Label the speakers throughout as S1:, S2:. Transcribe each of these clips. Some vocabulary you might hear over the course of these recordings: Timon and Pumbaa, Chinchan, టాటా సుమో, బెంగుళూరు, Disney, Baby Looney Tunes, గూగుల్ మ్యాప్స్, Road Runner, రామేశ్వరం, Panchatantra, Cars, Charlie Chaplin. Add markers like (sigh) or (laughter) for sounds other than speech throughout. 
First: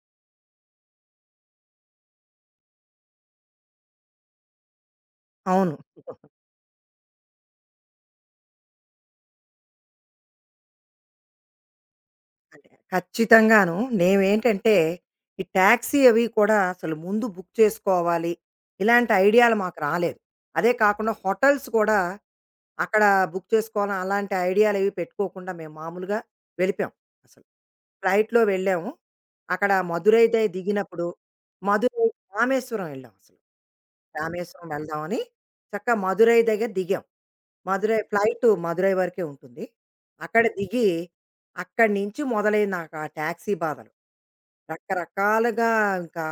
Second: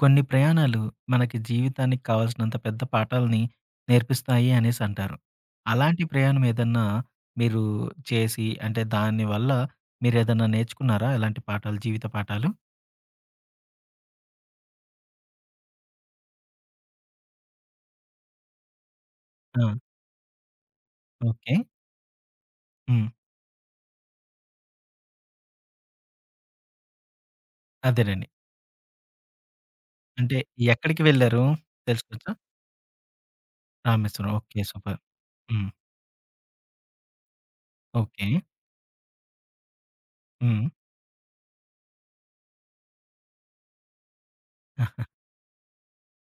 S1: కొన్ని ప్రయాణాలు మనకి జీవితానికి కావాల్సినంత పెద్ద పాఠాల్ని నేర్పిస్తాయి అనేసి అంటారు.
S2: అవును.
S1: అలాంటి ప్రయాణం ఏదన్నా మీరు చేసి అంటే దాని వల్ల మీరేదన్నా నేర్చుకున్నారా? ఎలాంటి పాఠాలు జీవిత పాఠాలు?
S2: అంటే ఖచ్చితంగాను. మేమేంటంటే, ఈ టాక్సీ అవి కూడా అసలు ముందు బుక్ చేసుకోవాలి. ఇలాంటి ఐడియాలు
S1: ఆ!
S2: మాకు రాలేదు. అదే కాకుండా
S1: ఓకే.
S2: హోటల్స్ కూడా అక్కడ
S1: హ్మ్.
S2: బుక్ చేసుకోవాలని అలాంటి ఐడియాలవి పెట్టుకోకుండా మేము మామూలుగా వెళ్ళిపోయాం అసలు.
S1: అదేనండి.
S2: ఫ్లైట్‌లో వెళ్ళాము. అక్కడ
S1: అంటే
S2: మదురైదే
S1: ఎక్కడికి
S2: దిగినప్పుడు
S1: వెళ్లారు
S2: మదురై
S1: తెలుసుకోవచ్చా?
S2: రామేశ్వరం వెళ్ళాం అసలు.
S1: రామేశ్వరం. ఓకే.
S2: రామేశ్వరం
S1: సూపర్.
S2: వెళ్దామని
S1: హ్మ్.
S2: చక్కగా మదురై దగ్గర దిగాం. మదురై
S1: ఓకే.
S2: ఫ్లైట్ మదురై వరకే ఉంటుంది. అక్కడ
S1: హ్మ్.
S2: దిగి అక్కడి నుంచి మొదలైంది నాకు ఆ టాక్సీ బాధలు. రకరకాలుగా ఇంకా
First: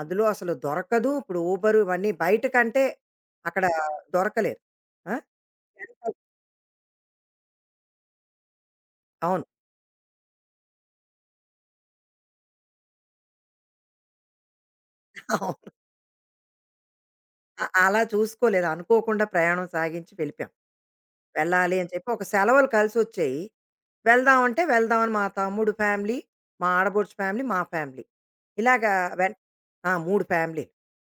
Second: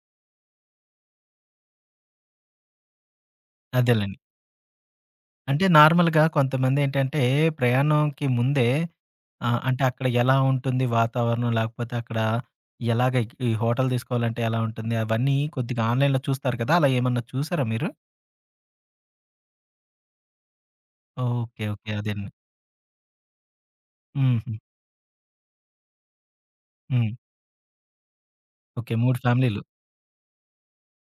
S2: అందులో అసలు దొరకదు. ఇప్పుడు ఊబరు ఇవన్నీ బయట కంటే అక్కడ
S1: అదేలెండి.
S2: దొరకలేదు. ఆ!
S1: అంటే
S2: ఎంత
S1: నార్మల్‌గా కొంతమందేంటంటే ప్రయాణంకి ముందే
S2: అవును.
S1: ఆ! అంటే అక్కడ ఎలా ఉంటుంది వాతావరణం? లేకపోతే అక్కడ ఎలాగ ఈ హోటల్ తీసుకోవాలంటే ఎలా ఉంటుంది?
S2: (laughs)
S1: అవన్నీ
S2: అవును.
S1: కొద్దిగా ఆన్‌లైన్‌లో చూస్తారు కదా! అలా ఏమన్నా
S2: అ
S1: చూసారా మీరు?
S2: అలా చూసుకోలేదు. అనుకోకుండా ప్రయాణం సాగించి వెళ్ళిపోయాం.
S1: ఓకే.
S2: వెళ్ళాలి
S1: ఓకే.
S2: అని చెప్పి ఒక
S1: అదేనండి.
S2: సెలవులు కలిసొచ్చాయి. వెళ్దాం
S1: హుహు.
S2: అంటే వెళ్దాం అని మా తమ్ముడు ఫ్యామిలీ, మా
S1: హ్మ్.
S2: ఆడపడుచు ఫ్యామిలీ, మా ఫ్యామిలీ. ఇలాగా
S1: ఓకే. 3
S2: వెన్
S1: ఫ్యామిలీలు.
S2: ఆ! 3 ఫ్యామిలీలు.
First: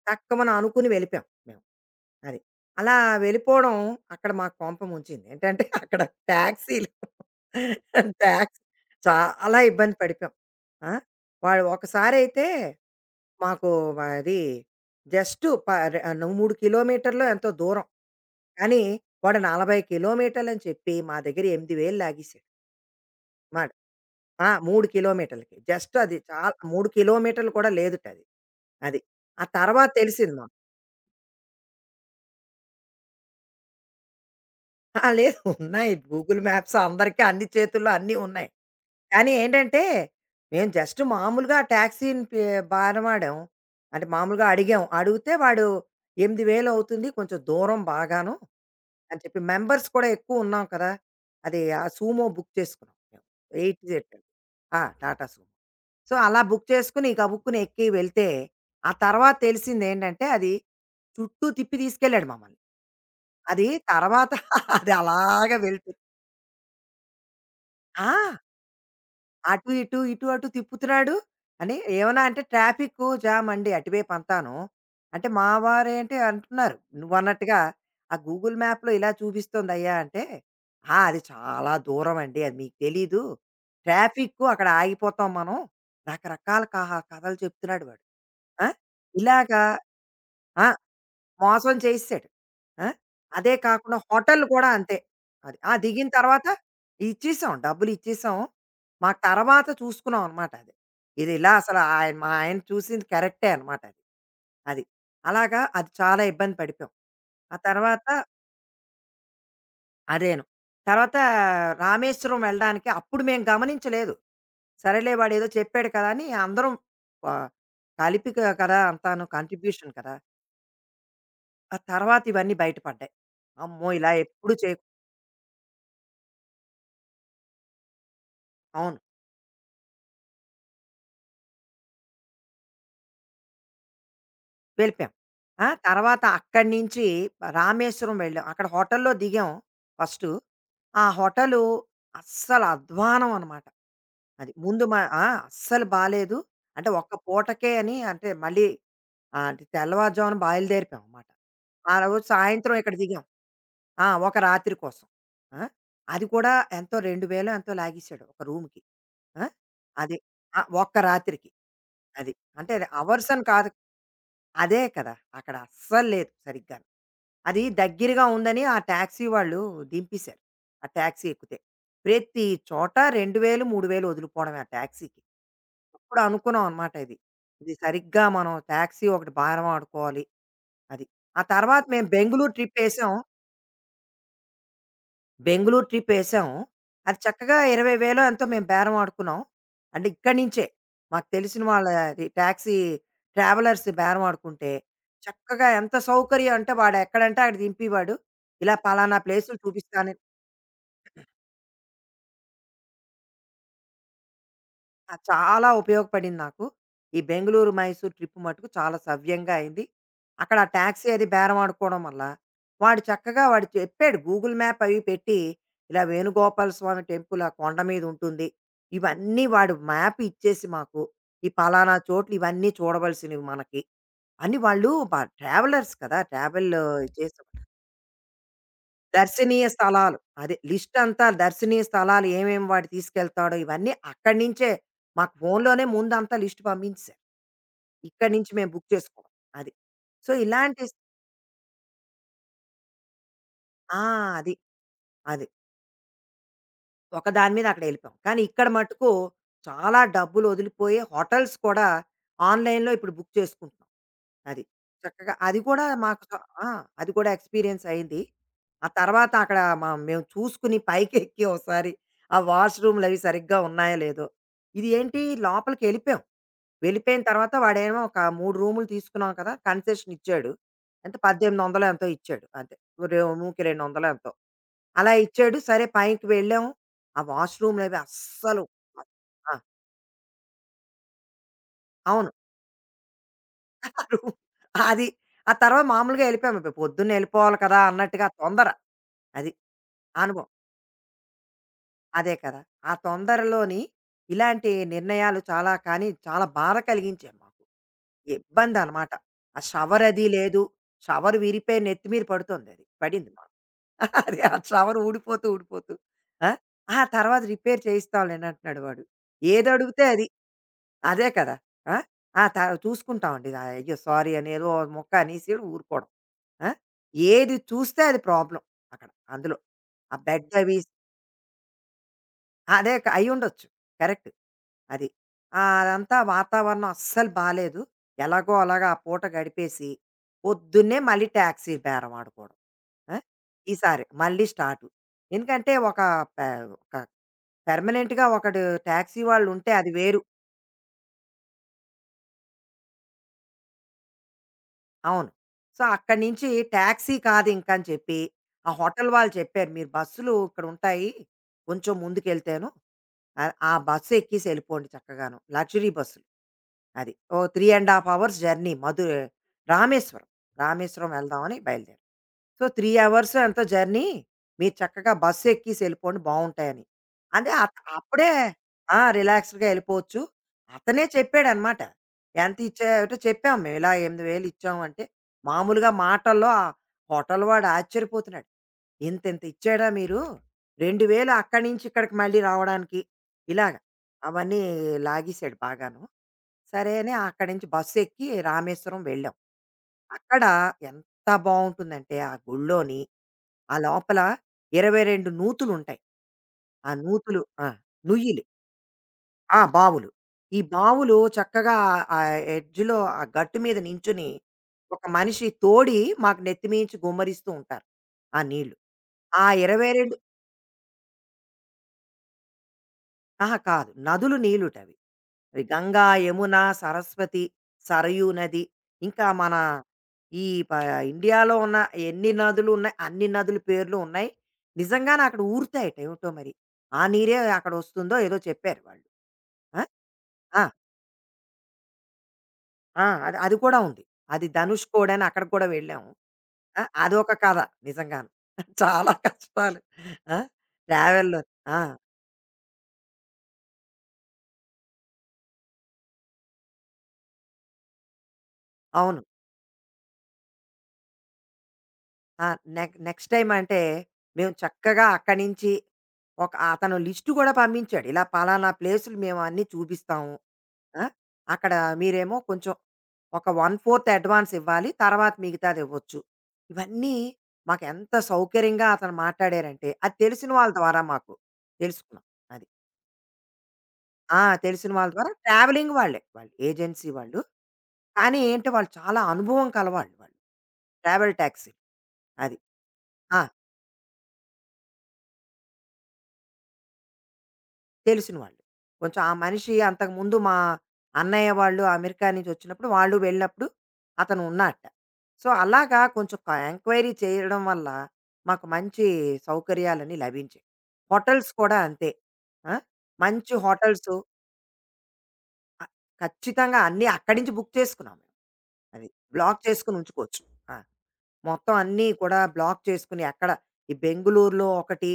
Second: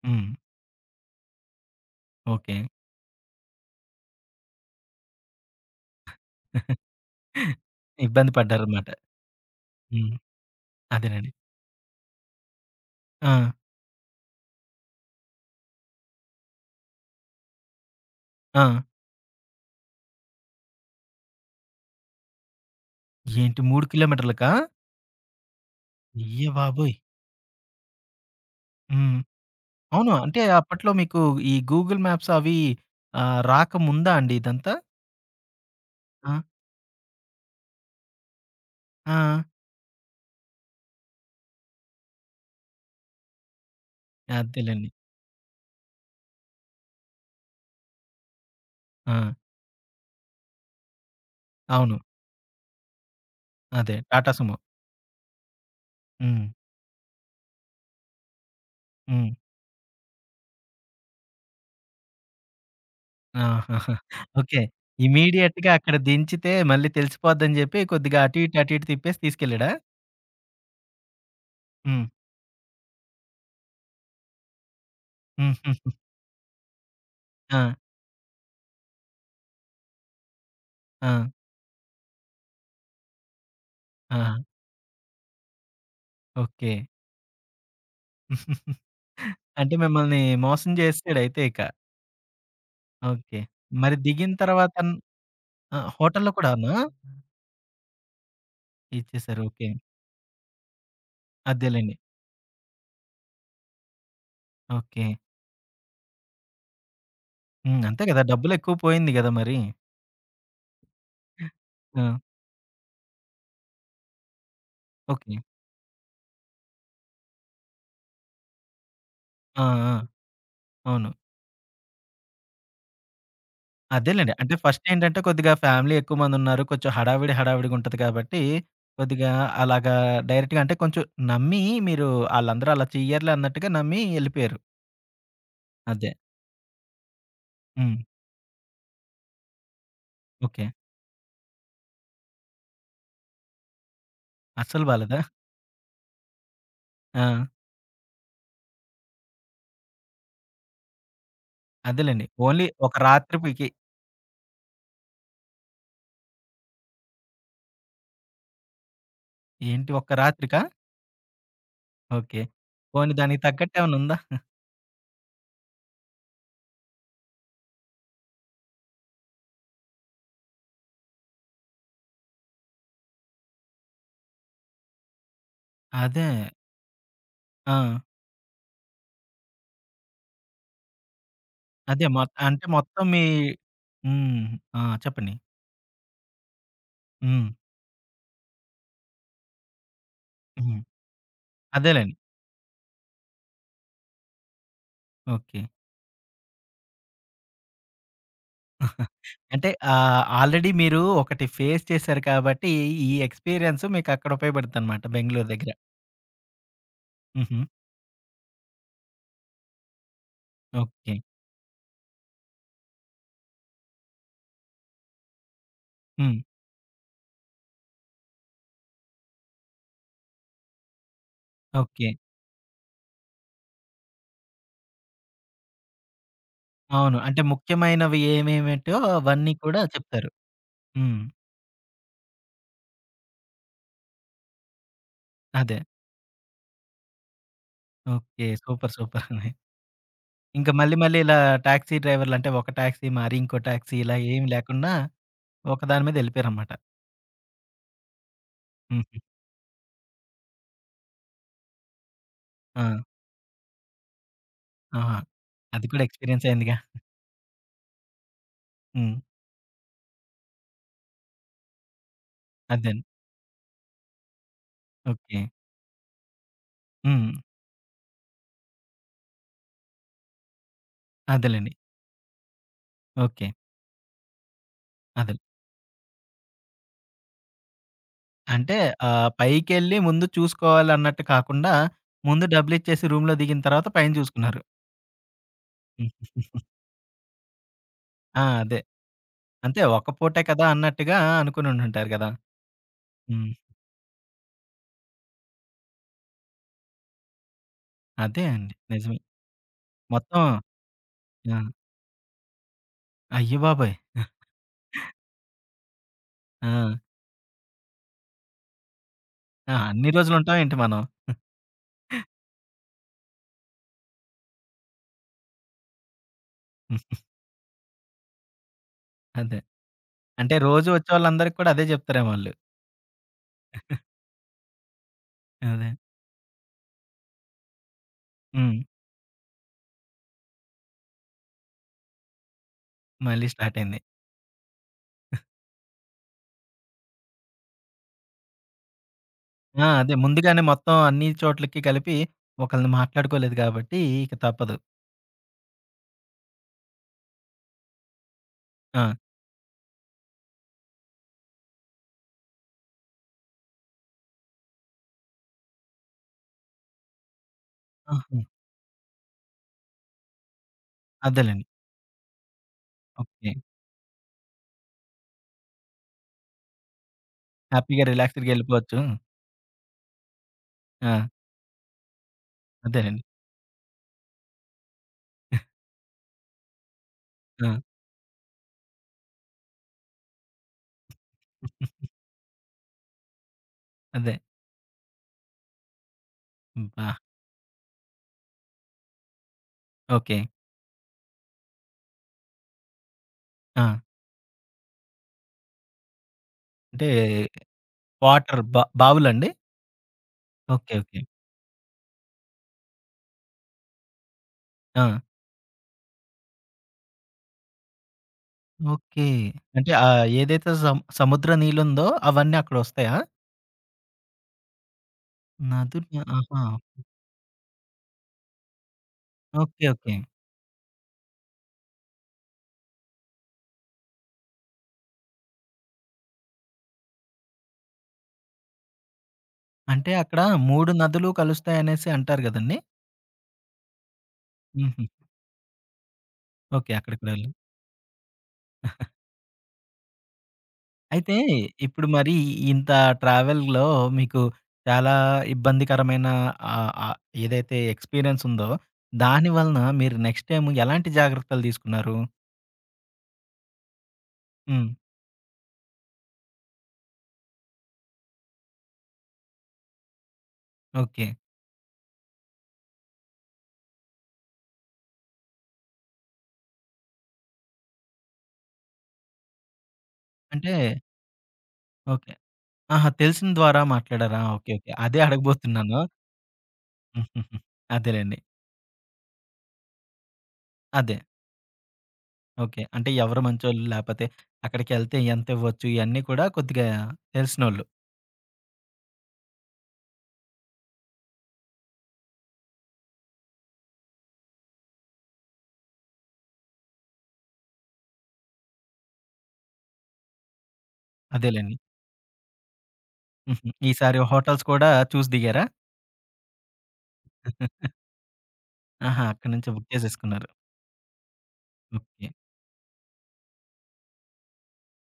S1: హ్మ్.
S2: టక్కుమని అనుకుని వెళ్ళిపోయాం మేము. అది.
S1: ఓకే.
S2: అలా వెళ్ళిపోవడం అక్కడ మాకు కొంప ముంచింది. ఏంటంటే (laughs) అక్కడ
S1: (laughs)
S2: టాక్సీలు
S1: ఇబ్బంది
S2: టాక్సీ
S1: పడ్డారన్నమాట.
S2: చాలా ఇబ్బంది
S1: హ్మ్.
S2: పడిపోయాం. ఆ!
S1: అదేనండి.
S2: వాడు ఒకసారయితే
S1: ఆ!
S2: మాకు అది జస్ట్ ప రె 3 కిలోమీటర్‌లో ఎంతో దూరం.
S1: ఆ!
S2: కానీ వాడు 40 కిలోమీటర్లని చెప్పి మా దగ్గర 80,000 లాగేసాడు.
S1: ఏంటి
S2: వాడు.
S1: 3
S2: ఆ!
S1: కిలోమీటర్లకా?
S2: 3 కిలోమీటర్లకి. జస్ట్ అది
S1: అయ్య
S2: చాలా 3
S1: బాబోయ్!
S2: కిలోమీటర్లు కూడా లేదుట అది. అది.
S1: హ్మ్.
S2: ఆ తర్వాత
S1: అవును.
S2: తెలిసింది
S1: అంటే
S2: మాకు.
S1: అప్పట్లో మీకు ఈ గూగుల్ మ్యాప్స్ అవి ఆహ్, రాకముందా అండి ఇదంతా?
S2: ఆ! లేదు ఉన్నాయి.
S1: ఆ!
S2: గూగుల్ మ్యాప్స్ అందరికీ అన్ని చేతుల్లో అన్నీ ఉన్నాయి.
S1: ఆ!
S2: కానీ ఏంటంటే, మేము జస్ట్ మామూలుగా టాక్సీని బతిమాడాం. అంటే మామూలుగా అడిగాం.
S1: అదేలెండి.
S2: అడిగితే వాడు 80,000 అవుతుంది. కొంచెం దూరం బాగాను.
S1: ఆ!
S2: అని చెప్పి మెంబర్స్ కూడా ఎక్కువున్నాం కదా! అది ఆ
S1: అవును.
S2: సూమో బుక్ చేసుకున్నాం మేము. 8
S1: అదే.
S2: సీటర్.
S1: టాటా సుమో.
S2: ఆ! టాటా సుమో. సో, అలా
S1: హ్మ్.
S2: బుక్ చేసుకొని గబుక్కున ఎక్కి వెళ్తే, ఆ
S1: హ్మ్.
S2: తర్వాత తెలిసిందేంటంటే అది చుట్టూ తిప్పి తీసుకెళ్ళాడు మమ్మల్ని. అది
S1: ఆహాహా!
S2: తర్వాత
S1: ఓకే.
S2: (laughs) అది అలాగా
S1: ఇమ్మీడియేట్‌గా
S2: వెళ్తూ
S1: అక్కడ దించితే మళ్ళీ తెలిసిపోద్దని జెప్పి
S2: ఆ!
S1: కొద్దిగా అటు ఇటు, అటు ఇటు తిప్పేసి
S2: అటు
S1: తీసుకెళ్ళాడా?
S2: ఇటు, ఇటు అటు తిప్పుతున్నాడు అని
S1: హ్మ్.
S2: ఏమన్నా అంటే ట్రాఫిక్కు జామ్ అండి అటువైపు అంతాను. అంటే మా
S1: హుహు.
S2: వారేంటి అంటున్నారు
S1: ఆ!
S2: నువ్వన్నట్టుగా ఆ గూగుల్ మ్యాప్‌లో ఇలా చూపిస్తోందయ్యా అంటే, "ఆ! అది
S1: ఆ!
S2: చాలా దూరం అండి. అది మీకు తెలీదు.
S1: ఆ!
S2: ట్రాఫిక్కు అక్కడ ఆగిపోతాం మనం." రకరకాల
S1: ఓకే.
S2: కథలు చెప్తున్నాడు వాడు. ఆ!
S1: (laughs)
S2: ఇలాగా
S1: అంటే మిమ్మల్ని
S2: ఆ!
S1: మోసం జేసేసాడయితే ఇక.
S2: మోసం చేసేసాడు. ఆ!
S1: ఓకే.
S2: అదే
S1: మరి
S2: కాకుండా
S1: దిగిన
S2: హోటల్ కూడా
S1: తర్వాత న్
S2: అంతే. అది. ఆ!
S1: ఆ!
S2: దిగిన
S1: హోటల్‌లో
S2: తర్వాత
S1: కూడానా?
S2: ఇచ్చేసాం. డబ్బులు ఇచ్చేసాం. మాకు
S1: ఇచ్చేసారు.
S2: తర్వాత
S1: ఓకే.
S2: చూసుకున్నాం అనమాట అది. ఇది ఇలా అసలు
S1: అదేలెండి.
S2: ఆయన మా ఆయన చూసింది కరెక్టే అనమాట అది. అది.
S1: ఓకే.
S2: అలాగా అది చాలా ఇబ్బంది పడిపోయాం. ఆ
S1: హ్మ్. అంతే
S2: తర్వాత
S1: గదా! డబ్బులెక్కువ పోయింది గదా మరి.
S2: అదేను. తర్వాత
S1: ఆ!
S2: రామేశ్వరం వెళ్ళడానికి అప్పుడు మేము గమనించలేదు. సరేలే
S1: ఓకే.
S2: వాడేదో చెప్పాడు కదా! అని అందరం ఆహ్, కలిపి కదా! అంతాను
S1: ఆ!
S2: కాంట్రిబ్యూషన్
S1: ఆ!
S2: కదా!
S1: అవును.
S2: ఆ తర్వాత ఇవన్నీ బయటపడ్డాయి. అమ్మో! ఇలా
S1: అదేలెండి.
S2: ఎప్పుడు
S1: అంటే
S2: చేయకు
S1: ఫస్ట్ ఏంటంటే కొద్దిగా ఫ్యామిలీ ఎక్కువ మందున్నారు. కొంచెం హడావిడి, హడావిడిగా ఉంటది కాబట్టి,
S2: అవును.
S1: కొద్దిగా అలాగా డైరెక్ట్‌గా అంటే కొంచెం నమ్మి మీరు ఆళ్ళందరూ అలా చెయ్యరులే అన్నట్టుగా నమ్మి ఎళ్ళిపోయారు.
S2: వెళ్ళిపోయాం. ఆ!
S1: అదే.
S2: తర్వాత అక్కడి నుంచి
S1: హ్మ్.
S2: రామేశ్వరం వెళ్ళాం. అక్కడ హోటల్‌లో దిగాం ఫస్టు.
S1: ఓకే.
S2: ఆ హోటలు అస్సలు అధ్వానం అనమాట. అది. ముందు
S1: అస్సలు
S2: మ
S1: బాలేదా?
S2: ఆ! అస్సలు బాలేదు. అంటే ఒక్క
S1: ఆ!
S2: పూటకే అని అంటే మళ్ళీ ఆహ్, తెల్లవారుజామున బయలుదేరిపోయాం అనమాట. ఆ రోజు
S1: అదేలెండి. ఓన్లీ
S2: సాయంత్రం ఇక్కడ
S1: ఒక
S2: దిగాం.
S1: రాత్రికి
S2: ఆ! ఒక రాత్రి కోసం. ఆ! అది కూడా ఎంతో 2,000 ఎంతో లాగేశాడు ఒక రూమ్‌కి. ఆ!
S1: ఏంటి ఒక్క
S2: అది.
S1: రాత్రికా?
S2: ఆ! ఒక్క రాత్రికి. అది.
S1: ఓకే.
S2: అంటే
S1: పోనీ
S2: అవర్స్
S1: దానికి
S2: అని కాదు.
S1: తగ్గట్టు ఏమన్నా ఉందా?
S2: అదే కదా! అక్కడ అస్సలు లేదు సరిగ్గాను. అది దగ్గరగా ఉందని ఆ టాక్సీ వాళ్ళు దింపేశారు. ఆ టాక్సీ ఎక్కితే. ప్రతి చోట 2,000, 3,000 వదులుకోవడమే ఆ టాక్సీకి. అప్పుడు
S1: అదే.
S2: అనుకున్నాం అనమాట ఇది.
S1: ఆ!
S2: ఇది సరిగ్గా మనం టాక్సీ ఒకటి బారం ఆడుకోవాలి. అది. ఆ తర్వాత
S1: అదే.
S2: మేము
S1: మొత్
S2: బెంగుళూరు
S1: అంటే
S2: ట్రిప్
S1: మొత్తం
S2: ఏసాం.
S1: మీ హ్మ్. ఆ! చెప్పండి.
S2: బెంగుళూరు ట్రిప్ యేసాం. అది
S1: హ్మ్.
S2: చక్కగా 20,000 ఎంతో మేము బేరం ఆడుకున్నాం. అంటే ఇక్కడి నుంచే
S1: హ్మ్.
S2: మాకు తెలిసిన
S1: అదేలెండి.
S2: వాళ్ళది టాక్సీ ట్రావెలర్స్ బేరం ఆడుకుంటే,
S1: ఓకే.
S2: చక్కగా ఎంత సౌకర్యం అంటే వాడెక్కడంటే అక్కడ దింపేవాడు. ఇలా పలానా ప్లేసులు
S1: అంటే
S2: చూపిస్తానని
S1: ఆహ్, ఆల్రెడీ మీరు ఒకటి ఫేస్ చేశారు కాబట్టి, ఈ ఎక్స్‌పీరియన్స్ మీకక్కడ ఉపయోగపడుద్దనమాట
S2: ఆ!
S1: బెంగుళూరు
S2: చాలా
S1: దగ్గర.
S2: ఉపయోగపడింది నాకు. ఈ
S1: హుహు.
S2: బెంగుళూరు, మైసూర్ ట్రిప్ మట్టుకు చాలా సవ్యంగా అయింది. అక్కడ ఆ టాక్సీ
S1: ఓకే.
S2: అది బేరమాడుకోవడం వల్ల, వాడు చక్కగా వాడు చెప్పాడు గూగుల్ మ్యాప్ అవి పెట్టి, ఇలా
S1: హ్మ్.
S2: వేణుగోపాల స్వామి టెంపుల్ ఆ కొండ మీద ఉంటుంది. ఇవన్నీ వాడు మ్యాప్ ఇచ్చేసి మాకు, ఈ పలానా
S1: ఓకే.
S2: చోట్లు ఇవన్నీ చూడవలసినవి మనకి. అని వాళ్ళు ట్రావెలర్స్ కదా! ట్రావెల్
S1: అవును. అంటే
S2: చేసాం.
S1: ముఖ్యమైనవి ఏమేమిటో అవన్నీ
S2: దర్శనీయ
S1: కూడా
S2: స్థలాలు.
S1: చెప్తారు.
S2: అదే
S1: హ్మ్.
S2: లిస్టంతా దర్శనీయ స్థలాలు ఏమేమి వాడు తీసుకెళ్తాడో ఇవన్నీ అక్కడి నించే మాకు
S1: అదే.
S2: ఫోనులోనే ముందంతా లిస్ట్ పంపించేశారు. ఇక్కడి
S1: ఓకే.
S2: నుంచి మేము బుక్
S1: సూపర్. సూపర్.
S2: చేసుకోం.
S1: అండి.
S2: అది. సో,
S1: ఇంకా
S2: ఇలాంటి
S1: మళ్ళీ మళ్ళీ ఇలా టాక్సీ డ్రైవర్లంటే ఒక టాక్సీ మరి ఇంకో టాక్సీ
S2: ఆ!
S1: ఇలా ఏమి
S2: అది.
S1: లేకుండా
S2: అది.
S1: ఒక దాని మీద ఎళ్ళిపోయారనమాట.
S2: ఒకదాని మీద అక్కడ ఎళ్ళిపోయాం. కానీ ఇక్కడ మటుకు
S1: హుహు.
S2: చాలా డబ్బులు ఒదిలిపోయి హోటల్స్ కూడా
S1: ఆ!
S2: ఆన్‌లైన్‌లో ఇప్పుడు బుక్ చేసుకుంటున్నాం. అది.
S1: ఆహా!
S2: చక్కగా అది కూడా
S1: అది కూడా
S2: మాకు
S1: ఎక్స్‌పీరియన్స్
S2: ఆ!
S1: అయిందిగా.
S2: అది కూడా ఎక్స్‌పీరియన్స్ అయింది. ఆ
S1: హ్మ్.
S2: తర్వాత అక్కడ మేము చూసుకుని పైకెక్కి ఒకసారి ఆ
S1: అదే అండి.
S2: వాష్‌రూమ్‌లు అవి సరిగ్గా ఉన్నాయో లేదో. ఇది ఏంటి
S1: ఓకే.
S2: లోపలికెళ్ళిపోయాం. వెళ్ళిపోయిన
S1: హ్మ్.
S2: తర్వాత వాడేమో ఒక 3 రూములు తీసుకున్నాం కదా! కన్సెషన్ ఇచ్చాడు. ఎంత
S1: అదేలెండి.
S2: 1,800 ఎంతో ఇచ్చాడు. అంతే.
S1: ఓకే.
S2: రూమ్‌కి 200 ఎంతో. అలా
S1: అదే.
S2: ఇచ్చాడు. సరే పైకి వెళ్ళాము. ఆ వాష్‌రూమ్‌లు అవి అస్సలు
S1: అంటే ఆహ్,
S2: ఆ!
S1: పైకెళ్ళి ముందు చూసుకోవాలన్నట్టు కాకుండా,
S2: అవును.
S1: ముందు డబ్బులిచ్చేసి రూమ్‌లో దిగిన తర్వాత పైన
S2: రూమ్
S1: చూసుకున్నారు.
S2: అది. ఆ తర్వాత మామూలుగా
S1: హ్మ్.
S2: ఎళ్ళిపోయాము. ఇప్పుడు పొద్దున్నే ఎళ్ళిపోవాలి కదా! అన్నట్టుగా
S1: ఆ!
S2: తొందర.
S1: అదే.
S2: అది.
S1: అంతే ఒక పూటే
S2: అనుభవం.
S1: కదా! అన్నట్టుగా అనుకునుండుంటారు గదా!
S2: అదే కదా! ఆ
S1: హ్మ్.
S2: తొందరలోని ఇలాంటి నిర్ణయాలు చాలా కానీ, చాలా బాధ కలిగించాయి మాకు.
S1: అదే అండి.
S2: ఇబ్బందనమాట.
S1: నిజమే.
S2: ఆ షవరది
S1: మొత్తం
S2: లేదు. షవర్
S1: ఆ!
S2: విరిపోయి నెత్తి మీద పడుతోందది. పడింది మాకు.
S1: అయ్యబాబోయ్!
S2: అది ఆ షవర్ ఊడిపోతూ, ఊడిపోతూ. ఆ!
S1: ఆ!
S2: ఆ! తర్వాత రిపేర్ చేయిస్తాంలేండి అంటున్నాడు వాడు.
S1: ఆ!
S2: ఏదడిగితే
S1: అన్ని
S2: అది.
S1: రోజులుంటాం ఏంటి మనం?
S2: అదే కదా! ఆ! ఆ! చూసుకుంటామండి. ఆహ్, అయ్యో! సారీ అని ఏదో ముక్క అనేసి ఊరుకోవడం. ఆ!
S1: హ్మ్.
S2: ఏది చూస్తే అది ప్రాబ్లమ్ అక్కడ అందులో.
S1: అదే.
S2: ఆ బెడ్
S1: అంటే
S2: అవి
S1: రోజు వచ్చేవాళ్ళందరికి కూడా అదే చెప్తారేమో ఆళ్ళు.
S2: అదే అయ్యుండొచ్చు. కరెక్ట్. అది. ఆహ్,
S1: అదే.
S2: అదంతా వాతావరణం అస్సలు బాలేదు. ఎలాగో
S1: హ్మ్.
S2: అలాగా ఆ పూట గడిపేసి, పొద్దున్నే మళ్ళీ టాక్సీ బేరం ఆడుకోవడం. ఆ!
S1: మళ్ళీ స్టార్ట్ అయింది.
S2: ఈసారి మళ్ళీ స్టార్టు. ఎందుకంటే పె ఒక పెర్మనెంట్‌గా ఒకడు టాక్సీ వాళ్ళుంటే
S1: ఆ!
S2: అది
S1: అదే
S2: వేరు.
S1: ముందుగానే మొత్తం అన్ని చోట్లకి కలిపి ఒకళ్ళని మాట్లాడుకోలేదు కాబట్టి ఇక తప్పదు.
S2: అవును. సో, అక్కడి నుంచి టాక్సీ కాదింకని చెప్పి, ఆ
S1: ఆ!
S2: హోటల్ వాళ్ళు చెప్పారు. మీరు బస్సులు ఇక్కడుంటాయి. కొంచెం ముందుకెళ్తేను ఆ ఆ బస్సు ఎక్కేసి వెళ్ళిపోండి చక్కగాను. లగ్జరీ బస్సులు. అది. ఓ 3 ½ అవర్స్
S1: ఆహా!
S2: జర్నీ రామేశ్వరం. రామేశ్వరం వెళ్దామని
S1: అదేలెండి.
S2: బయలుదేరాం. So, 3 hours
S1: okay.
S2: ఎంతో జర్నీ. మీరు చక్కగా బస్సు ఎక్కేసి వెళ్ళిపోండి బావుంటాయని. అంటే అత్
S1: హ్యాపీగా
S2: అప్పుడే
S1: రిలాక్స్‌డ్‌గా ఎళ్ళిపోవచ్చు.
S2: ఆ! రిలాక్స్డ్‌గా వెళ్ళిపోవచ్చు. అతనే
S1: ఆ!
S2: చెప్పాడనమాట. ఎంత ఇచ్చావంటే
S1: అదేనండి.
S2: చెప్పాం మేము. ఇలా 8,000 ఇచ్చాం అంటే మామూలుగా మాటల్లో ఆ హోటల్ వాడు
S1: ఆ!
S2: ఆశ్చర్యపోతున్నాడు. ఇంతింత ఇచ్చాడా మీరు? 2,000 అక్కడి నుంచి ఇక్కడికి మళ్ళీ రావడానికి. ఇలాగ
S1: అదే.
S2: అవన్నీ లాగేశాడు బాగాను. సరే
S1: అబ్బా!
S2: అని అక్కడి నుంచి బస్సు ఎక్కి రామేశ్వరం వెళ్ళాం.
S1: ఓకే.
S2: అక్కడ ఎంత బావుంటుందంటే ఆ గుడిలోని ఆ
S1: ఆ!
S2: లోపల 22 నూతులుంటాయి. ఆ
S1: అంటే
S2: నూతులు ఆ! నుయ్యిలు.
S1: వాటర్ బావులండి?
S2: ఆ! బావులు. ఈ
S1: ఓకే.
S2: బావులు
S1: ఓకే.
S2: చక్కగా ఆ ఎడ్జ్‌లో ఆ గట్టు మీద నించొని
S1: ఆ!
S2: ఒక మనిషి తోడి మాకు నెత్తిమీంచి గుమ్మరిస్తూ ఉంటారు ఆ నీళ్లు.
S1: ఓకే.
S2: ఆ
S1: అంటే
S2: 22
S1: ఆహ్, ఏదైతే సముద్ర నీళ్ళుందో అవన్నీ అక్కడొస్తాయా?
S2: అహా! కాదు. నదులు నీళ్ళుటవి. అది గంగా,
S1: నదులు
S2: యమున,
S1: ఆహా!
S2: సరస్వతి, సరయూ నది, ఇంకా మన
S1: ఓకే. ఓకే.
S2: ఈ ప ఇండియాలో ఉన్న ఎన్ని నదులు ఉన్నాయి, అన్ని నదుల పేర్లు ఉన్నాయి. నిజంగానే అక్కడ ఊరుతాయట ఏమిటో మరి. ఆ నీరే అక్కడొస్తుందో ఏదో చెప్పారు వాళ్ళు. ఆ!
S1: అంటే అక్కడ
S2: ఆ!
S1: 3 నదులు కలుస్తాయనేసి అంటారు గదండీ!
S2: ఆ! అది అది కూడా ఉంది. అది
S1: హుహు.
S2: 'ధనుష్కోడ్' అని అక్కడికి కూడా వెళ్ళాము. ఆ!
S1: ఓకే. అక్కడికి
S2: అదొక
S1: వెళ్ళి
S2: కథ నిజంగాను. (laughs) చాలా కష్టాలు. ఆ!
S1: అయితే
S2: ట్రావెల్‌లో ఆ!
S1: ఇప్పుడు మరి ఇంత ట్రావెల్‌లో మీకు చాలా ఇబ్బందికరమైన ఆహ్, ఆహ్, ఏదైతే ఎక్స్‌పీరియన్స్ ఉందో,
S2: అవును.
S1: దాని వలన మీరు నెక్స్ట్ టైమ్ ఎలాంటి జాగ్రత్తలు తీసుకున్నారు?
S2: ఆ! నెక్స్ట్ టైమ్ అంటే, మేము
S1: హ్మ్.
S2: చక్కగా అక్కడి నుంచి ఒక అతను లిస్ట్ కూడా పంపించాడు. ఇలా పలానా ప్లేసులు మేము అన్నీ చూపిస్తాము. ఆ!
S1: ఓకే.
S2: అక్కడ మీరేమో కొంచెం ఒక 1/4 అడ్వాన్స్ ఇవ్వాలి. తర్వాత మిగతాది ఇవ్వచ్చు. ఇవన్నీ మాకెంత సౌకర్యంగా అతను మాట్లాడారంటే, అది తెలిసిన వాళ్ళ
S1: అంటే
S2: ద్వారా మాకు తెలుసుకున్నాం.
S1: ఓకే.
S2: అది.
S1: ఆహా! తెలిసిన ద్వారా మాట్లాడారా?
S2: ఆ!
S1: ఓకే.
S2: తెలిసిన
S1: ఓకే.
S2: వాళ్ళ
S1: అదే
S2: ద్వారా ట్రావెలింగ్
S1: అడగబోతున్నాను.
S2: వాళ్ళే. వాళ్ళు ఏజెన్సీ
S1: (laughs)
S2: వాళ్ళు.
S1: హుహుహు. అదేలెండి.
S2: కానీ ఏంటి వాళ్ళు చాలా అనుభవం కలవాళ్ళు వాళ్ళు.
S1: అదే.
S2: Travel taxi. అది.
S1: ఓకే. అంటే ఎవరు
S2: ఆ!
S1: మంచోళ్ళు, లేపోతే అక్కడికెళ్తే ఎంతివ్వచ్చు, ఇయన్నీ కూడా కొద్దిగా తెలిసినోళ్ళు.
S2: తెలిసిన వాళ్ళు. కొంచెం ఆ మనిషి అంతకుముందు మా అన్నయ్య వాళ్ళు అమెరికా నుంచి వచ్చినప్పుడు వాళ్ళు వెళ్ళినప్పుడు అతను ఉన్నాడట. సో, అలాగా కొంచెం ఎంక్వైరీ చేయడం వల్ల మాకు మంచి సౌకర్యాలన్నీ లభించాయి. హోటల్స్
S1: అదేలెండి.
S2: కూడా అంతే. ఆ! మంచి
S1: హుహు. (laughs)
S2: హోటల్సు
S1: ఈసారి హోటల్స్ కూడా చూసి దిగారా?
S2: అ ఖచ్చితంగా అన్నీ అక్కడి నుంచి బుక్
S1: (laughs)
S2: చేసుకున్నాం. మేము. అది.
S1: ఆహా! అక్కడి
S2: బ్లాక్
S1: నుంచే బుక్
S2: చేసుకొని ఉంచుకోవచ్చు.
S1: చేసేసుకున్నారు.
S2: ఆ! మొత్తం అన్నీ
S1: ఓకే.
S2: కూడా బ్లాక్ చేసుకుని ఎక్కడ ఈ బెంగుళూరులో ఒకటి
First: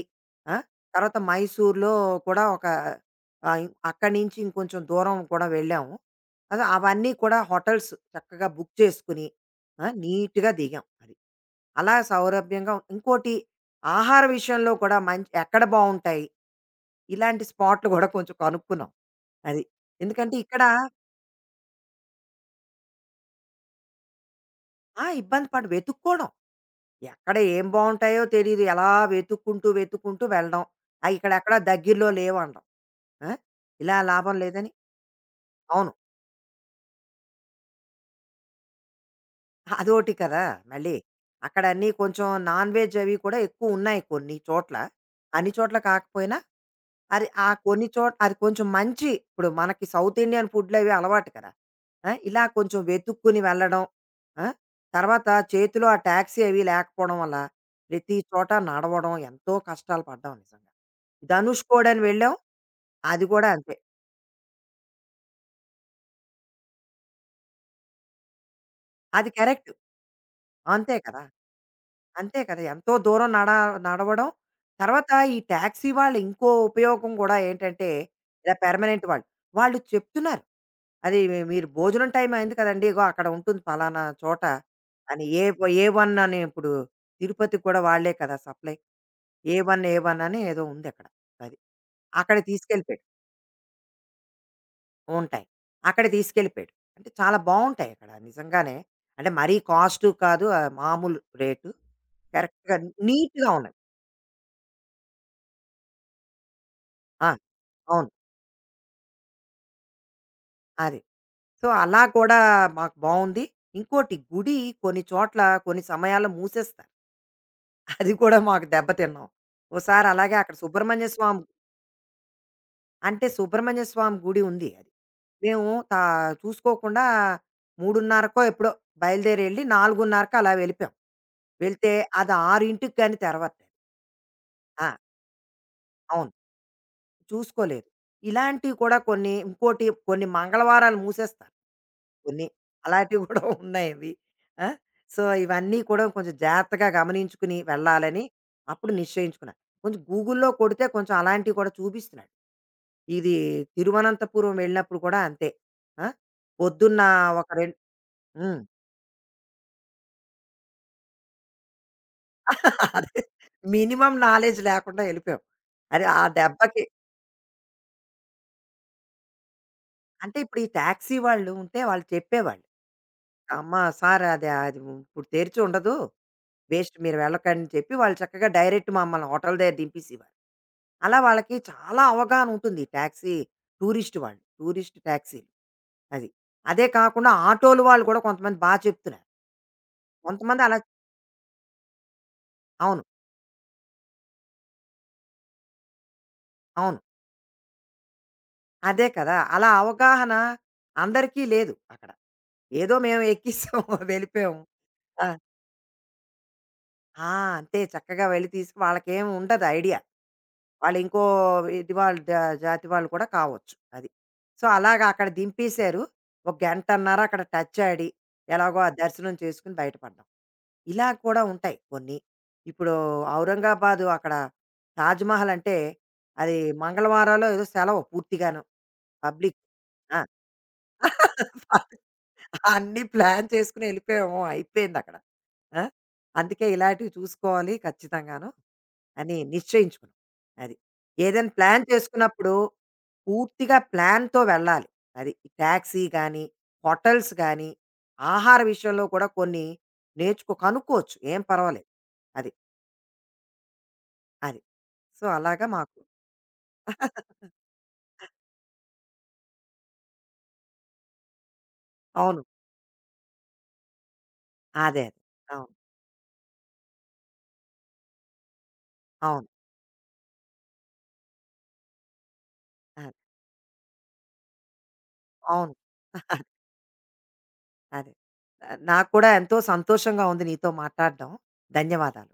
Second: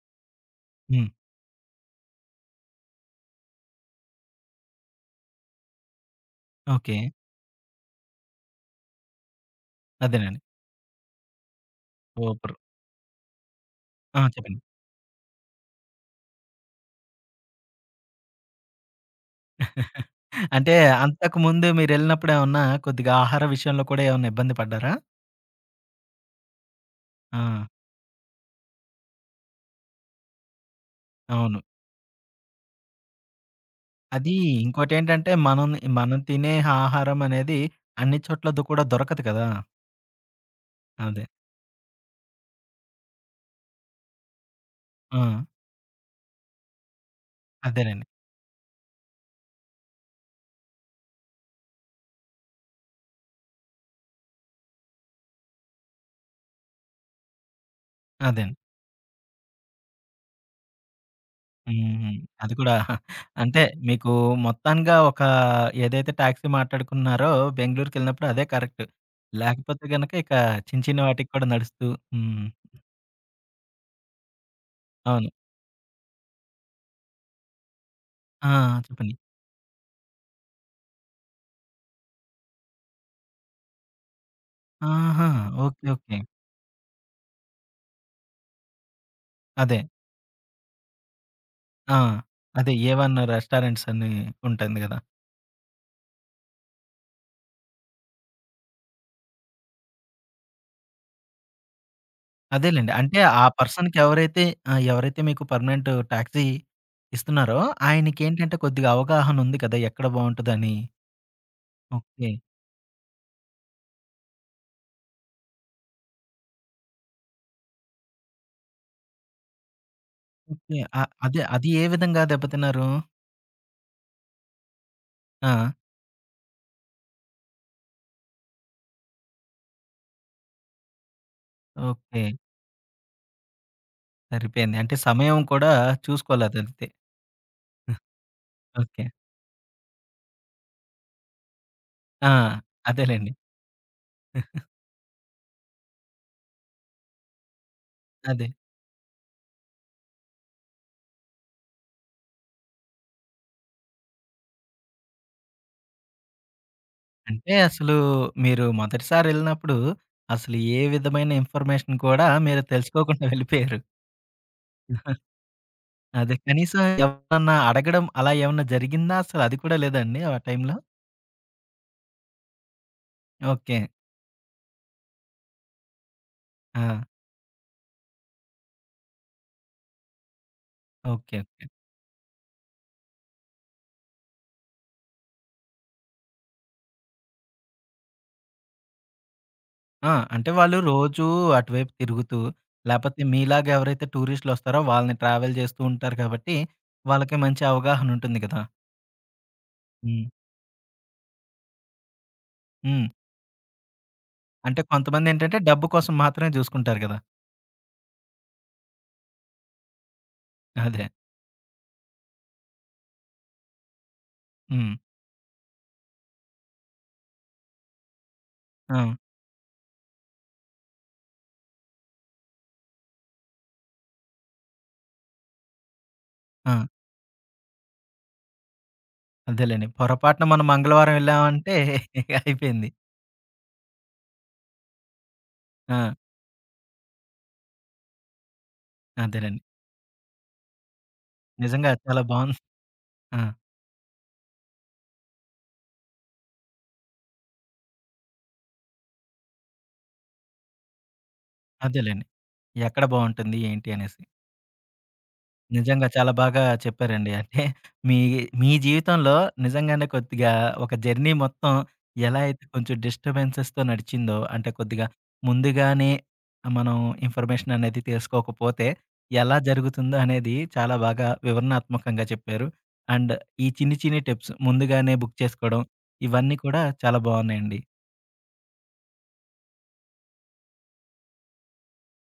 S2: ఆ?
S1: హ్మ్.
S2: తర్వాత మైసూర్లో కూడా ఒక ఆ, అక్కడి నుంచి ఇంకొంచెం దూరం కూడా వెళ్ళాము అదే
S1: ఓకే.
S2: అవన్నీ కూడా హోటల్స్ చక్కగా బుక్ చేసుకుని ఆ,
S1: అదేనండి.
S2: నీట్గా దిగాం అది అలా
S1: సూపర్.
S2: సౌలభ్యంగా ఇంకోటి
S1: ఆ!
S2: ఆహార
S1: చెప్పండి.
S2: విషయంలో కూడా మంచి ఎక్కడ బాగుంటాయి ఇలాంటి స్పాట్లు కూడా కొంచెం కనుక్కున్నాం అది ఎందుకంటే ఇక్కడ
S1: అంటే అంతకుముందు మీరెళ్ళినప్పుడు ఏమన్నా కొద్దిగా ఆహార విషయంలో కూడా ఏమన్నా ఇబ్బంది పడ్డారా?
S2: ఆ ఇబ్బంది పడి వెతుక్కోవడం ఎక్కడ
S1: ఆ!
S2: ఏం బావుంటాయో తెలీదు. ఎలా వెతుక్కుంటూ, వెతుక్కుంటూ వెళ్ళడం. ఆ ఇక్కడెక్కడ
S1: అవును.
S2: దగ్గరలో లేవనడం. ఆ! ఇలా
S1: అది
S2: లాభం లేదని
S1: ఇంకోటేంటంటే మనం
S2: అవును.
S1: మనం తినే ఆహారం అనేది అన్ని చోట్ల కూడా దొరకదు కదా!
S2: అదోటి కదా! మళ్ళీ.
S1: అదే.
S2: అక్కడన్నీ కొంచెం నాన్ వెజ్ అవి కూడా ఎక్కువున్నాయి కొన్ని చోట్ల.
S1: ఆ!
S2: అన్ని చోట్ల కాకపోయినా అది ఆ కొన్ని
S1: అదేనండి.
S2: చోట్ అది కొంచెం మంచి ఇప్పుడు మనకి సౌత్ ఇండియన్ ఫుడ్‌లు అవి అలవాటు కదా! ఆ! ఇలా కొంచెం వెతుక్కుని వెళ్ళడం. ఆ! తర్వాత చేతిలో ఆ టాక్సీ అవి లేకపోవడం వల్ల ప్రతి చోట
S1: అదేనండి.
S2: నడవడం ఎంతో కష్టాలు పడ్డాం నిజంగా. ధనుష్కోడని
S1: హ్మ్.
S2: వెళ్ళాం.
S1: అది కూడా
S2: అది కూడా
S1: అంటే
S2: అంతే.
S1: మీకు మొత్తంగా ఒక ఏదైతే టాక్సీ మాట్లాడుకున్నారో బెంగుళూరుకెళ్ళినప్పుడు అదే కరెక్ట్.
S2: అది కరెక్ట్.
S1: లేకపోతే గనక ఇక చిన్న
S2: అంతే
S1: చిన్న
S2: కదా!
S1: వాటికి కూడా నడుస్తూ
S2: అంతే
S1: హ్మ్.
S2: కదా! ఎంతో దూరం నడవడం. తర్వాత
S1: అవును.
S2: ఈ టాక్సీ వాళ్ళు ఇంకో ఉపయోగం కూడా ఏంటంటే
S1: ఆ!
S2: ఇలా పెర్మనెంట్
S1: చెప్పండి.
S2: వాళ్ళు. వాళ్ళు చెప్తున్నారు. అది మీ- మీరు భోజనం టైం అయింది కదండీ! ఇగో అక్కడ ఉంటుంది పలానా చోట అని
S1: ఆహా!
S2: A
S1: okay.
S2: A one
S1: okay.
S2: అని ఇప్పుడు తిరుపతికి కూడా వాళ్ళే కదా సప్లై. ఏ
S1: అదే.
S2: వన్ ఏ వన్ అని ఏదో ఉంది అక్కడ. అది.
S1: ఆ!
S2: అక్కడ
S1: అదే
S2: తీసుకెళ్ళిపోయాడు.
S1: ఏవన్ రెస్టారెంట్స్ అని ఉంటుంది గదా!
S2: ఉంటాయి. అక్కడ తీసుకెళ్ళిపోయాడు. అంటే చాలా బావుంటాయి అక్కడ నిజంగానే. అంటే మరీ కాస్ట్ కాదు. ఆహ్, మామూలు రేటు. కరెక్ట్‌గా
S1: అదేలెండి. అంటే ఆ
S2: నీట్‌గా ఉన్నది.
S1: పర్సన్‌కి ఎవరైతే ఆహ్, ఎవరైతే మీకు పర్మనెంట్ టాక్సీ
S2: ఆ!
S1: ఇస్తున్నారో
S2: అవును.
S1: ఆయనకేంటంటే కొద్దిగా అవగాహన ఉంది కదా! ఎక్కడ బావుంటదని.
S2: అది. సో, అలా
S1: ఓకే.
S2: కూడా మాకు బావుంది. ఇంకోటి గుడి కొన్ని చోట్ల కొన్ని సమయాల్లో మూసేస్తారు. అది కూడా మాకు దెబ్బతిన్నాం. ఓసారి అలాగే అక్కడ
S1: ఓకే.
S2: సుబ్రహ్మణ్య
S1: అదే
S2: స్వామి
S1: అది ఏ విధంగా దెబ్బతిన్నారు?
S2: అంటే సుబ్రహ్మణ్య స్వామి గుడి ఉంది అది. మేము
S1: ఆ!
S2: చూసుకోకుండా 3:30కో ఎప్పుడో బయలుదేరి ఎళ్లి 4:30కో అలా వెళ్ళిపోయాం. వెళ్తే
S1: ఓకే.
S2: అది 6కి గాని తెరవట్లేదు.
S1: సరిపోయింది.
S2: ఆ!
S1: అంటే సమయం కూడా
S2: అవును.
S1: చూసుకోలేదైతే.
S2: చూసుకోలేదు. ఇలాంటివి కూడా
S1: ఓకే.
S2: కొన్ని ఇంకోటి కొన్ని మంగళవారాలు మూసేస్తారు.
S1: ఆ!
S2: కొన్ని అలాంటివి
S1: అదేలెండి.
S2: కూడా (laughs) ఉన్నాయవి. ఆ! సో, ఇవన్నీ కూడా కొంచెం జాగ్రత్తగా గమనించుకుని వెళ్ళాలని
S1: అదే.
S2: అప్పుడు నిశ్చయించుకున్నా. కొంచెం గూగుల్‌లో కొడితే కొంచెం అలాంటివి కూడా చూపిస్తున్నాయి. ఇది తిరువనంతపురం వెళ్ళినప్పుడు కూడా అంతే. ఆ! పొద్దున్న ఒక
S1: అంటే
S2: రెం
S1: అసలు
S2: హ్మ్.
S1: మీరు మొదటిసారి ఎళ్ళినప్పుడు అసలు ఏ విధమైన ఇన్ఫర్మేషన్ కూడా మీరు
S2: (laughs) అదే
S1: తెలుసుకోకుండా (laughs) వెళ్ళిపోయారు.
S2: మినిమమ్ నాలెడ్జ్ లేకుండా ఎళ్ళిపోయాం. అరే! ఆ
S1: అదే కనీసం
S2: దెబ్బకి
S1: ఎవరన్నా అడగడం అలా ఏమన్నా జరిగిందా? అసలు అది కూడా లేదా అండి ఆ
S2: అంటే ఇప్పుడు ఈ
S1: టైంలో?
S2: టాక్సీ వాళ్ళు ఉంటే వాళ్ళు చెప్పేవాళ్ళు. "అమ్మ!
S1: ఓకే.
S2: సార్ అది అది ఇప్పుడు తెరిచి ఉండదు.
S1: ఆ!
S2: వేస్ట్ మీరు వెళ్ళకండి" చెప్పి వాళ్ళు చక్కగా డైరెక్ట్ మమ్మల్ని హోటల్ దగ్గర దింపేసేవారు. అలా
S1: ఓకే.
S2: వాళ్ళకి
S1: ఓకే.
S2: చాలా అవగాహన ఉంటుంది ఈ టాక్సీ టూరిస్ట్ వాళ్ళు. టూరిస్ట్ టాక్సీలు. అది. అదే కాకుండా ఆటోలు వాళ్ళు కూడా కొంతమంది చెప్తున్నారు.
S1: ఆ! అంటే
S2: కొంతమంది
S1: వాళ్ళు
S2: అలా
S1: రోజూ అటువైపు తిరుగుతూ,
S2: అవును.
S1: లేపోతే మీలాగా ఎవరైతే టూరిస్టులొస్తారో వాళ్ళని ట్రావెల్ చేస్తూ ఉంటారు కాబట్టి,
S2: అవును.
S1: వాళ్ళకి మంచి అవగాహన ఉంటుంది కదా!
S2: అదే కదా! అలా
S1: హ్మ్.
S2: అవగాహన అందరికీ లేదు అక్కడ. ఏదో
S1: హ్మ్.
S2: మేము ఎక్కేసాం (laughs) వెళ్ళిపోయాం.
S1: అంటే
S2: ఆ!
S1: కొంతమందేంటంటే డబ్బు కోసం మాత్రమే చూసుకుంటారు కదా!
S2: ఆ! అంతే చక్కగా వెళ్ళి వాళ్ళకేం ఉండదు ఐడియా. వాళ్ళు
S1: అదే.
S2: ఇంకో ఇది వాళ్ళు జాతి వాళ్ళు కూడా కావచ్చు. అది. సో,
S1: హ్మ్.
S2: అలాగా అక్కడ దింపేశారు. ఒక గంటన్నర అక్కడ టచ్ ఆడి, ఎలాగో ఆ
S1: ఆ!
S2: దర్శనం చేసుకొని బయటపడ్డాం. ఇలా కూడా ఉంటాయి కొన్ని. ఇప్పుడు ఔరంగాబాదు అక్కడ తాజ్‌మహల్ అంటే అది
S1: ఆ!
S2: మంగళవారాలో ఏదో సెలవు పూర్తిగాను. పబ్లిక్.
S1: అదేలేండి.
S2: ఆ!
S1: పొరపాటున మనం మంగళవారం వెళ్ళామంటే (laughs) అయిపోయింది.
S2: అన్నీ ప్లాన్ చేసుకొని ఎళ్ళిపోయాము. అయిపోయిందక్కడ. ఆ!
S1: ఆ!
S2: అందుకే ఇలాంటివి చూసుకోవాలి ఖచ్చితంగాను అని
S1: అదేనండి.
S2: నిశ్చయించుకున్నాం. అది. ఏదైనా ప్లాన్
S1: నిజంగా చాలా
S2: చేసుకున్నప్పుడు
S1: బావుంది. ఆ!
S2: పూర్తిగా ప్లాన్‌తో వెళ్ళాలి. అది. టాక్సీ గానీ, హోటల్స్ గానీ, ఆహార విషయంలో కూడా కొన్ని కనుక్కోవచ్చు. ఏం పర్వాలేదు.
S1: అదేలెండి.
S2: అది.
S1: ఎక్కడ బావుంటుంది ఏంటి అనేసి.
S2: అది. సో, అలాగా మాకు
S1: నిజంగా చాలా బాగా చెప్పారండి.
S2: (laughs)
S1: అంటే మీ మీ జీవితంలో నిజంగానే కొద్దిగా ఒక జర్నీ మొత్తం ఎలా
S2: అవును.
S1: అయితే కొంచెం డిస్టర్బెన్సెస్‌తో నడిచిందో, అంటే కొద్దిగా
S2: అదే. అదే. అవును.
S1: ముందుగానే మనం ఇన్ఫర్మేషన్ అనేది తెలుసుకోకపోతే
S2: అవును.
S1: ఎలా జరుగుతుందో అనేది చాలా బాగా వివరణాత్మకంగా చెప్పారు.
S2: అదే.
S1: అండ్ ఈ చిన్ని చిన్ని టిప్స్ ముందుగానే బుక్
S2: అవును.
S1: చేసుకోవడం ఇవన్నీ కూడా చాలా బాగున్నాయండి.
S2: అదే. నాకు కూడా ఎంతో సంతోషంగా ఉంది నీతో మాట్లాడడం. ధన్యవాదాలు.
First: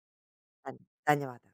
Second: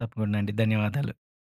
S1: తప్పకుండా అండి.
S2: ధన్
S1: ధన్యవాదాలు.
S2: ధన్యవాదాలు.